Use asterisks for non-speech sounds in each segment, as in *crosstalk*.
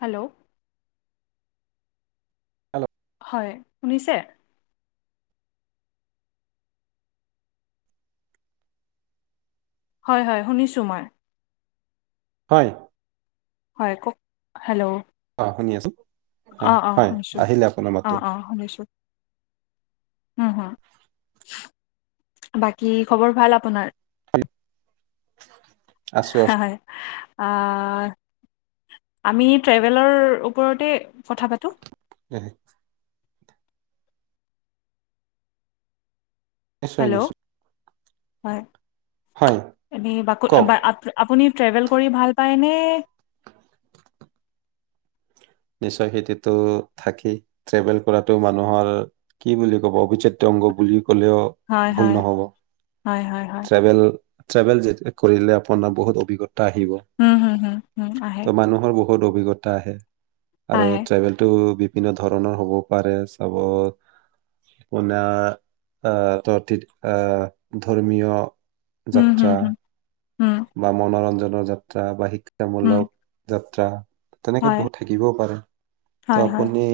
Hello hello হয় শুনিছে হয় হয় শুনিছোঁ মই হয় হয় কওঁক হেল্ল' অঁ শুনি আছো অঁ অঁ হয় শুনিছোঁ আহিলে আপোনাৰ মাতো উম হু বাকী খবৰ ভাল আপোনাৰ হয়, আছো আছো হয় আমি ট্ৰেভেলৰ ওপৰতে কথা পাতো হয় নিশ্চয় হেল্ল' নিশ্চয়। হয় হয় এ বাক কওক আপুনি ট্ৰেভেল কৰি ভাল পায় ন নিশ্চয় খেতিতটো থাকি ট্ৰেভেল কৰাতটো মানুহৰ কি বুলি ক'ব অভিজ প্ৰতংগ বুলি কলেও হয় ভুল হয় নহ'ব হয় হয় হয় ট্ৰভেল ট্ৰভেল যেতি কৰিলে আপোনাৰ বহুত অভিজ্ঞা উম হম হম হম আহ মানুহৰ বহুত অভিজ্ঞতা আহে। আৰু ট্ৰেভেলটো বিভিন্ন ধৰণৰ হ'ব পাৰে চাব আপোনাৰ আহ ত আহ ধৰ্মীয় হুম হুম যাত্ৰা হুম হুম বা মনোৰঞ্জন যাত্ৰা বা শিক্ষ হুম তেওঁমলক যাত- ত্ৰা তেনেকে হয় বহুত থাকিবও পাৰে হয় তো হয় আপুনি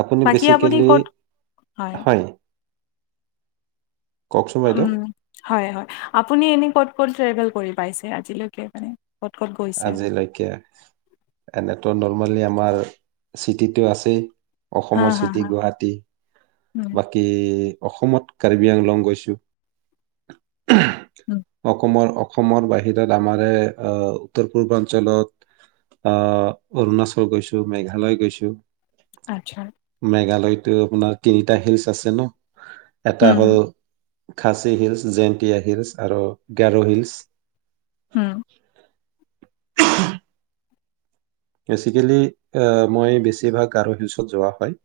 আপুনি বাকী আপুনি বেচিকেলি ক'ত হয় কওকচোন উম বাইদেউ হয় হয় আপুনি এনে কত ক'ত ট্ৰেভেল কৰি পাইছে আজিলৈকে মানে? ক'ত ক'ত গৈছে? আজিলৈকে এনেতো নল ৰ্মি আমাৰ চিটিতো আছেই হা, অসমৰ হা, চিটি হা, গুৱাহাটী উম, বাকী অসমত কাৰ্বি আংলং গৈছোঁ উম, অসমৰ অসমৰ বাহিৰত আমাৰে উত্তৰ পূৰ্বাঞ্চলত আহ অৰুণাচল গৈছোঁ মেঘালয় গৈছোঁ আচ্ছা মেঘালয়তো আপোনাৰ তিনিটা হিলচ আছে ন এটা উম, হ'ল হুম, খাচী হিলছ, জেণ্টিয়া হিলছ আৰু গৰো হিলছ। উম *inaudible* বেচিকেলি মই বেছিভাগ আৰু হিলছত যোৱা হয়।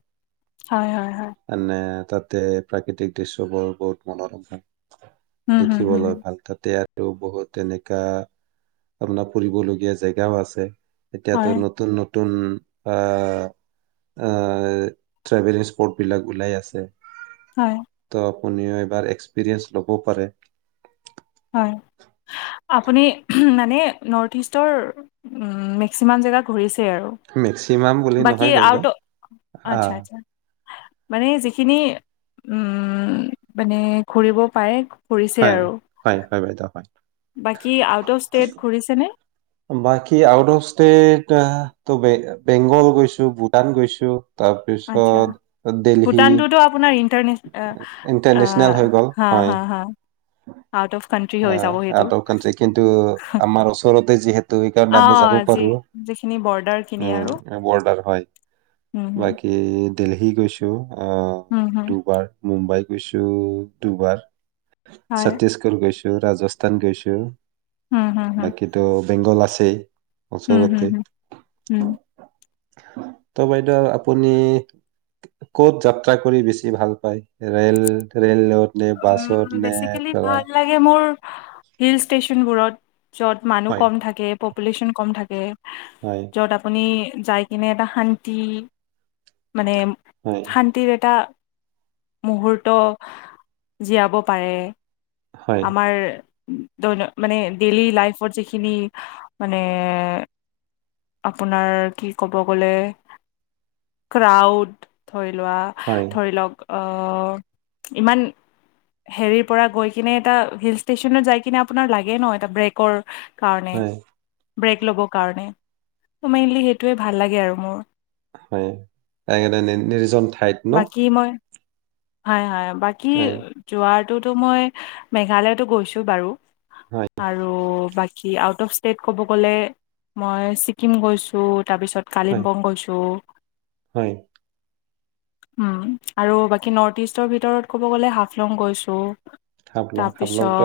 হয় হয় হয় মানে তাতে প্ৰাকৃতিক দৃশ্যবোৰ বহুত মনোৰঞ্জন উম, হুম, হুম, দেখিবলৈ হুম, ভাল তাতে আৰু আৰু বহুত তেনেকা আপোনাৰ ফুৰিবলগীয়া জেগাও আছে হয়, এতিয়াতো নতুন নতু- নতুন আ আ ট্ৰেভেলিং স্পৰ্ট বিলাক ওলাই আছে হয় কোনেও এবাৰ এক্সপিৰিয়েন্ঞ্চ ল'ব পাৰে হয় আপুনি মানে নৰ্থ ইষ্টৰ উম মেকচিমাম জেগা ঘূৰিছে আৰু মেক্সিমাম বুলি বাকী নহয় বাইদেউ। আউট অ আচ্ছা আহ আচ্ছা মানে যিখিনি উম মানে ঘুৰিব পাৰে ঘূৰিছে হয় আৰু হয় হয় বাইদেউ হয়। বাকি আউট অফ ষ্টেট ঘুৰিছে নে বাকী আউট অফ ষ্টেট ত বেংগল গৈছো ভূটান গৈছো আচ্ছা, তাৰপিছত দেলহি ভূটানটোতো আপোনাৰ ইণ্টাৰনেচ আহ ইন্টাৰনেচনেল হৈ গল হা হয় হা আ হা আউট অফ কানট্ৰি হৈ যাব সেইটো আউত অফ কাউন্ট্ৰী কিন্তু আমাৰ ওচৰতে যিহেতু অ সেইকাৰণে আমি যাব যি পাৰো যিখিনি বৰ্ডাৰ খিনি আৰু উ বৰ্ডাৰ হয় হম বাকী দেলহী গৈছোঁ উম হম মুম্বাই গৈছো দুবাৰ হয় ছত্তিশগড় গৈছো ৰাজস্থান গৈছো উম হম হম বাকীটো বেংগল আছেই উম হম ওচৰতে হম উম ত' বাইদেউ আপুনি কত যাত্ৰা কৰি বেচি ভাল পায় ৰেল ৰেলত নে বাছত উম নে বেচিকেলি পেলাই ভাল লাগে মোৰ হিল ষ্টেচনবোৰত য'ত মানুহ হয়। কম থাকে প পুলেশ্যন কম থাকে হয় যত আপুনি যাই কিনে এটা শান্তি মানে হয় শান্তিৰ এটা মুহূৰ্ত হয় জীয়াব পাৰে হয় আমাৰ ত মানে ডেইলি লাইফত যিখিনি মানে আপোনাৰ কি ক'ব গলে ক্ৰাউড ধৰি লোৱা হয় ধৰি লওক অ ইমান হেৰিৰ পৰা গৈ কিনে এটা হিল ষ্টেচনত যাই কিনে আপোনাৰ লাগে ন এটা ব্ৰেকৰ কাৰণে। হয় ব্ৰেক ল'বৰ কাৰণে মেইনলি সেইটোৱে ভাল লাগে আৰু মোৰ। হয় তাকে এটা নিৰ্জন ঠাইত ন বাকী মই হয় হয়। বাকী এ, যোৱা তো মই মেঘালয়তো গৈছো বাৰু। হয় আৰু বাকী কী আউট অফ ষ্টেট ক'ব গ'লে মই ছিকিম গৈছোঁ, তাৰপিছত হয় কালিম্পং গৈছোঁ, হয় আৰু বাকী নৰ্থ ইষ্টৰ ভিতৰত ক'ব গ'লে হাফলং গৈছোঁ। হাফলং হাফলং ত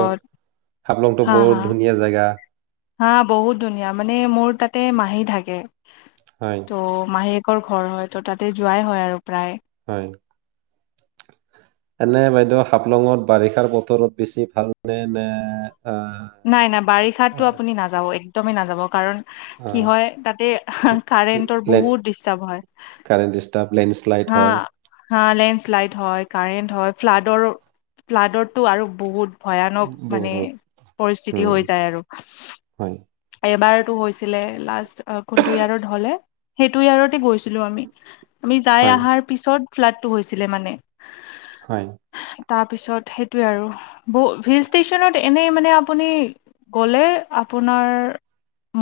হাফলংটো হা বহহুত হা ধুনীয়া জেগা। হা বহুত ধুনীয়া মানে মোৰ তাতে মাহী থাকে। হয় ত মাহী ঘৰ হয় ত' তাতে যোৱাই হয় আৰু প্ৰায়। *unintelligible* এনে বাইদেউ হাফলঙত বাৰিষাৰ বতৰত বেছি ভাল নে নে আহ নাই নাই বাৰিষাত ত আপুনি নাযাব এক একদমেই নাযাব। কাৰণ কি আহ হয় তাতে কাৰেণ্টৰ লেট বহুত ডিষ্টাৰ্ব হয়। কাৰেণ্ট ডিষ্টাৰ্ব লেণ্ডশ্লাইড হা হয় হা লেণ্ডস্লাইড হয়, কাৰেন্ট ফ্লডৰ ফ্লাডৰটো আৰু বহুত ভয়ানক মানে বহুত পৰিস্থিতি উম, হৈ যায় আৰু হয় এবাৰ ত হৈছিলে লাষ্ট কোনটো ইয়াৰত হলে সেইটো ইয়াৰতে গৈছিলোঁ আমি যাই হয় অহাৰ পিছত ফ্লাডটো হৈছিলে মানে। হয়। তাৰপিছত সেইটোৱে আৰু হিল ষ্টেচনত এনেই মানে আপুনি গ'লে আপোনাৰ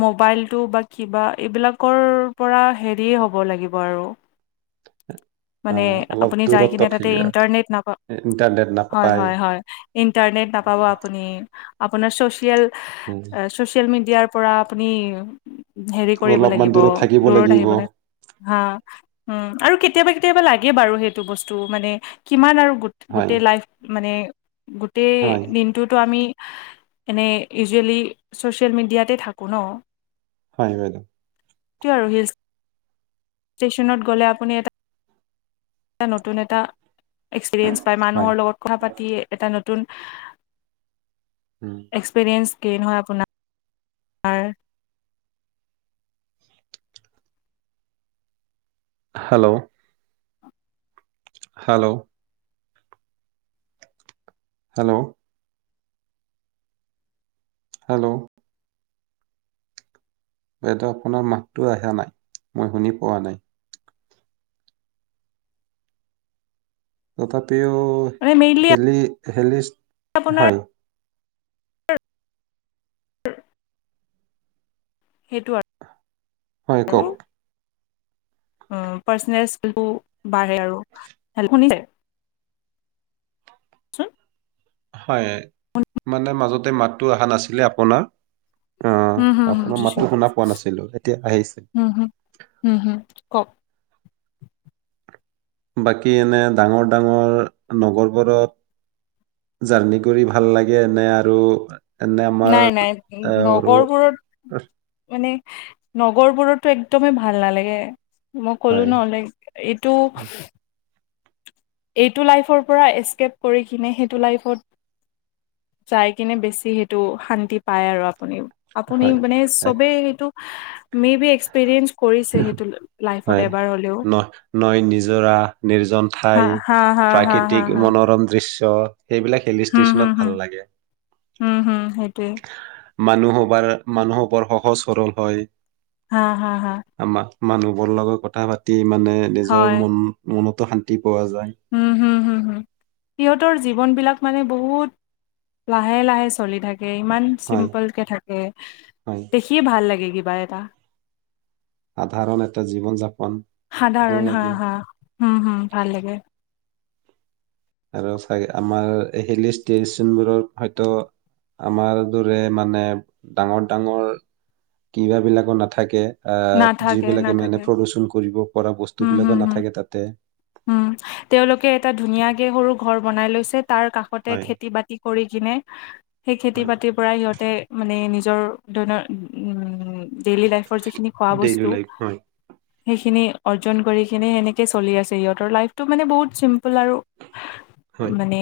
মোবাইলটো বা কিবা এইবিলাকৰ পৰা হেৰিয়ে হ'ব লাগিব আৰু। মানে আহ, অলপ আপুনি যাই দূৰত্বত কিনে থাকি তাতে ইণ্টাৰনেট ইণ্টাৰনেট নাপায় নাপায়। হয় হয় ইটাৰনেট নাপাব আপুনি। আপোনাৰ চ'চিয়েল উম, ছ'চিয়েল মিডিয়া দিয়াৰ পৰা আপুনি হেৰি কৰিব অলপমান লাগিব দূৰত থাকিব দূৰত লাগিব আহিবলে হা উম আৰু কেতিয়াবা কেতিয়াবা লাগে বাৰু সেইটো বস্তু মানে কিমান আৰু গোট হয় গোটেই লাইফ মানে গোটেই হয় দিনটোতো আমি এনেই ইউজুৱেলি ছচিয়েল মিডিয়াতে থাকো ন। হয় বাইদেও। আৰু হিল ষ্টেচনত গ'লে আপুনি এটা এটা নতুন এটা এক্সপিৰিয়েঞ্চ পায় হয়। মানুহৰ লগত কথা পাতি এটা নতুন নতুন উম, এক্সপেৰিয়েঞ্চ। কেই নহয় আপোনাৰ। হেল্ল'! হেল্ল'! হেল্ল'! হেল্ল'! বাইদেউ আপোনাৰ মাতটো আহা নাই মই শুনি পোৱা নাই। তঠা মানে *unintelligible* মেইনলি হেলিষ্ট আপোনাৰ সেইটো আৰু হয় কওক অ পাৰ্চনেল বাঢ়ে আৰু হেল্ল শুনিছে? *inaudible* হয় মানে মাজতে মাতটো অহা নাছিলে আপোনাৰ। অ উম হম হম আপোনাৰ দিছো মাতটো শুনা পোৱা নাছিলো এতিয়া আহিছে উম হম-হম-হম কওক? বাকী এনে ডাঙৰ-ডাঙৰ নগৰবোৰত জাৰ্ণি কৰি ভাল লাগে নে আৰু এনে আমাৰ নাই-নাই আহ, সৰু নগৰবোৰত মানে নগৰবোৰতো একদমেই ভাল নালাগে। মই ক'লো হয় ন লাইক এইটো এইটো লাইফৰ পৰা এচকেপ কৰি কিনে সেইটো লাইফত যাই কিনে বেছি সেইটো শান্তি পায়, আৰু আপুনি। আপুনি হয় মানে এক- চবেই এইটো মে বি এক্সপিৰিয়েঞ্চ কৰিছে সেইটো লাইফত হয় এবাৰ হ'লেও। ন নৈ নিজৰা নিৰ্জন হা ঠাই হা হা হা হা প্ৰাকৃতিক হা মনোৰম দৃশ্য সেইবিলাক হিল হুম হুম ষ্টেচনত ভাল হুম লাগে। হুম হুম সেইটোৱে। মানুহ বোৰ মানুহো বৰ সহজ সৰল হয়। হা-হা-হা! মানুহবোৰ লগত কথা পাতি মানে নিজৰ মন-মন তহঁতি হু- হু -হু -হু সিহঁতৰ জীৱন বিলাক মানে বহুত লাহে-লাহে চলি থাকে। ইমান হয় চিম্পল কে থাকে। হয় দেখিয়ে ভাল লাগে! কিবা এটা। সাধাৰণ এটা জীৱন যাপ সাধাৰণ হা! হা! হুম! হুম! ভাল লাগে। আৰু চাগে, আমাৰ হেলি ষ্টেচনবোৰৰ হয়তো আমাৰ দৰে মানে, ডাঙৰ, ডাঙৰ, কিবা বিলাকো নাথাকে। আ' নাথাকে যিবিলাকে মানে নাথাকে প্ৰমোচন কৰিব পৰা। বস্তু হুম হুম বিলাকো হুম নাথাকে তাতে। উম, তেওঁলোকে এটা, ধুনীয়াকে সৰু ঘৰ বনাই লৈছে। তাৰ কাষতে, হয় খেতি বাতি কৰি কেনে, সেই খেতি হয় বাতিৰ পৰা সিহঁতে মানে নিজ *unintelligible* ডেইলি লাইফৰ যিখিনি খোৱা ডেইলি বস্তু। লাইফ হয় সেইখিনি অৰ্জন কৰি কেনে, সেনেকে চলি আছে ইহঁত। সিহঁতৰ ৰ লাইফটো মানে বহুত চিম্পুল আৰু হয় মানে!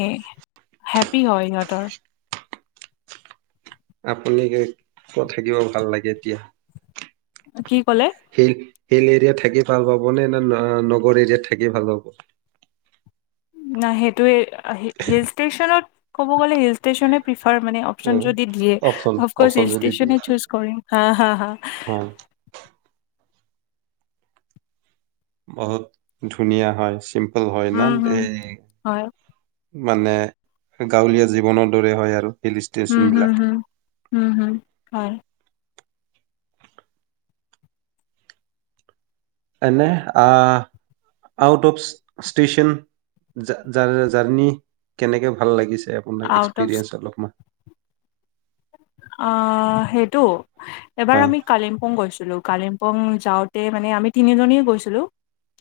হেপ্পী হৈ ইহঁতৰ। আপুনি কে ক'ত থাকিব ভাল লাগে এতিয়া? কি ক'লে সেই হিল এৰিয়াত থাকি ভাল পাব নে! নে নগৰ এৰিয়াত থাকি ভাল পাব! না সেইটোৱেই। হি হিল ষ্টেচনত ক'ব গ'লে, হিল ষ্টেচনে প্ৰি তাৰ মানে, অপচন উম, যদি দিয়ে অপচন অফক্ৰচ অপচন হিল যদি দিয়ে ষ্টেচনে চু্চ কৰিম। হাঁ! হাঁ! হাঁ! হয় বহুত ধুনীয়া হয়! চিম্প ভাল হয় নাই। উম, হম, এই হয়। *inaudible* মানে, গাঁৱলীয়া জীৱনৰ দৰে হয় আৰু। হিল ষ্টেচন উম, উ, বিলাক হু, উম, উম, হয়। এনে আহ আউট অফ ষ্টেচন জা জাৰ জাৰ্ণি কেনেকে ভাল লাগিছে। আপোনাক আউট অফ এক্সপিৰিয়েঞ্চ অলপমান। আহ সেইটো এবাৰ হয় আমি কালিম্পুং গৈছিলো কালিম্পং যাওঁতে মানে আমি তিনিজনীয়ে গৈছিলো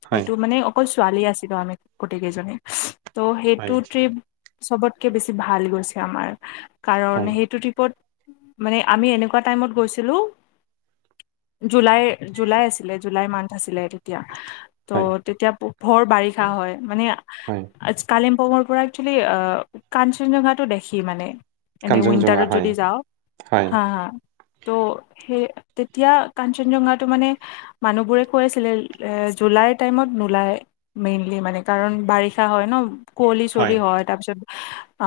হয় সেইটো মানে অকল স্কু- ছোৱালী আছিলো আমি গোটেই কেইজনী। ত'হ সেইটো হয় ট্ৰিপ সৱতকে বেছি ভাল গৈছিল। আমাৰ কাৰণ হয় সেইটো ট্ৰিপত মানে, আমি এনেকুৱা টাইমত গৈছিলো, জুলাই, জুলাই আছিলে, জুলাই মান্থ আছিলে সেইটো। তিয়া টো হয় তেতিয়া ভৰ বাৰিষা হয়, মানে হয় অ, কালিং অসমৰ পৰা একচেলি, কাঞ্চনজংঘাটো দেখি মানে। এনেই, কাঞ্চনজুঙা উইণ্টাৰত হয় যদি যাওঁ। হয় হা, হা। টো, সেই তেতিয়া কাঞ্চনজংঘাটো মানে মানুহবোৰে কৈ আছিলে, এ জুলাইৰ টাইমত নোলাই, মেইনলি মানে কাৰণ বাৰিষা হয় ন। কুঁৱলী, চোৱলি হয়। তাৰপিছত অ,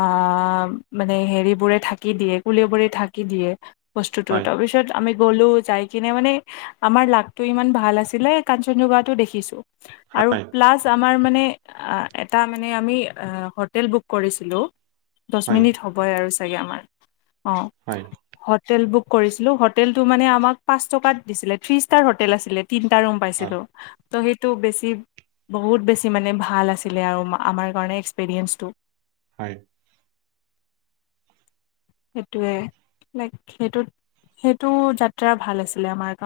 মানে হেৰিবোৰে ধাকি দিয়ে, কুৱঁলী বোৰে। ধাকি দিয়ে। বস্তুতো, হয় তাৰপিছত আমি গ'লো, যাই কিনে মানে, আমাৰ লাকটো ইমান ভাল আছিলে, কাঞ্চনজংঘাটো দেখিছো। আৰু হয় প্লাছ আমাৰ। মানে, আ, এটা, মানে আমি হোটেল বুক কৰিছিলো। দশ হয় মিনিট হ'বই আৰু। ছাগে আমাৰ অ, হয় হটেল বুক কৰিছিলো, হোটেল টো মানে আমাক পাঁচ টকাত দিছিলে, থ্ৰী ষ্টাৰ হোটেল আছিলে। তিনটা ৰুম হয় পাইছিলো। সেইটো বেছি, বহুত বেছি মানে ভাল আছিলে, আৰু আমাৰ কাৰণে এক্সপেৰিয়েঞ্চটো। হয়। সেইটোৱে, লাইক সেইটোত, সেইটো যাত্ৰা ভাল আছিলে, আমাৰ কাৰণে।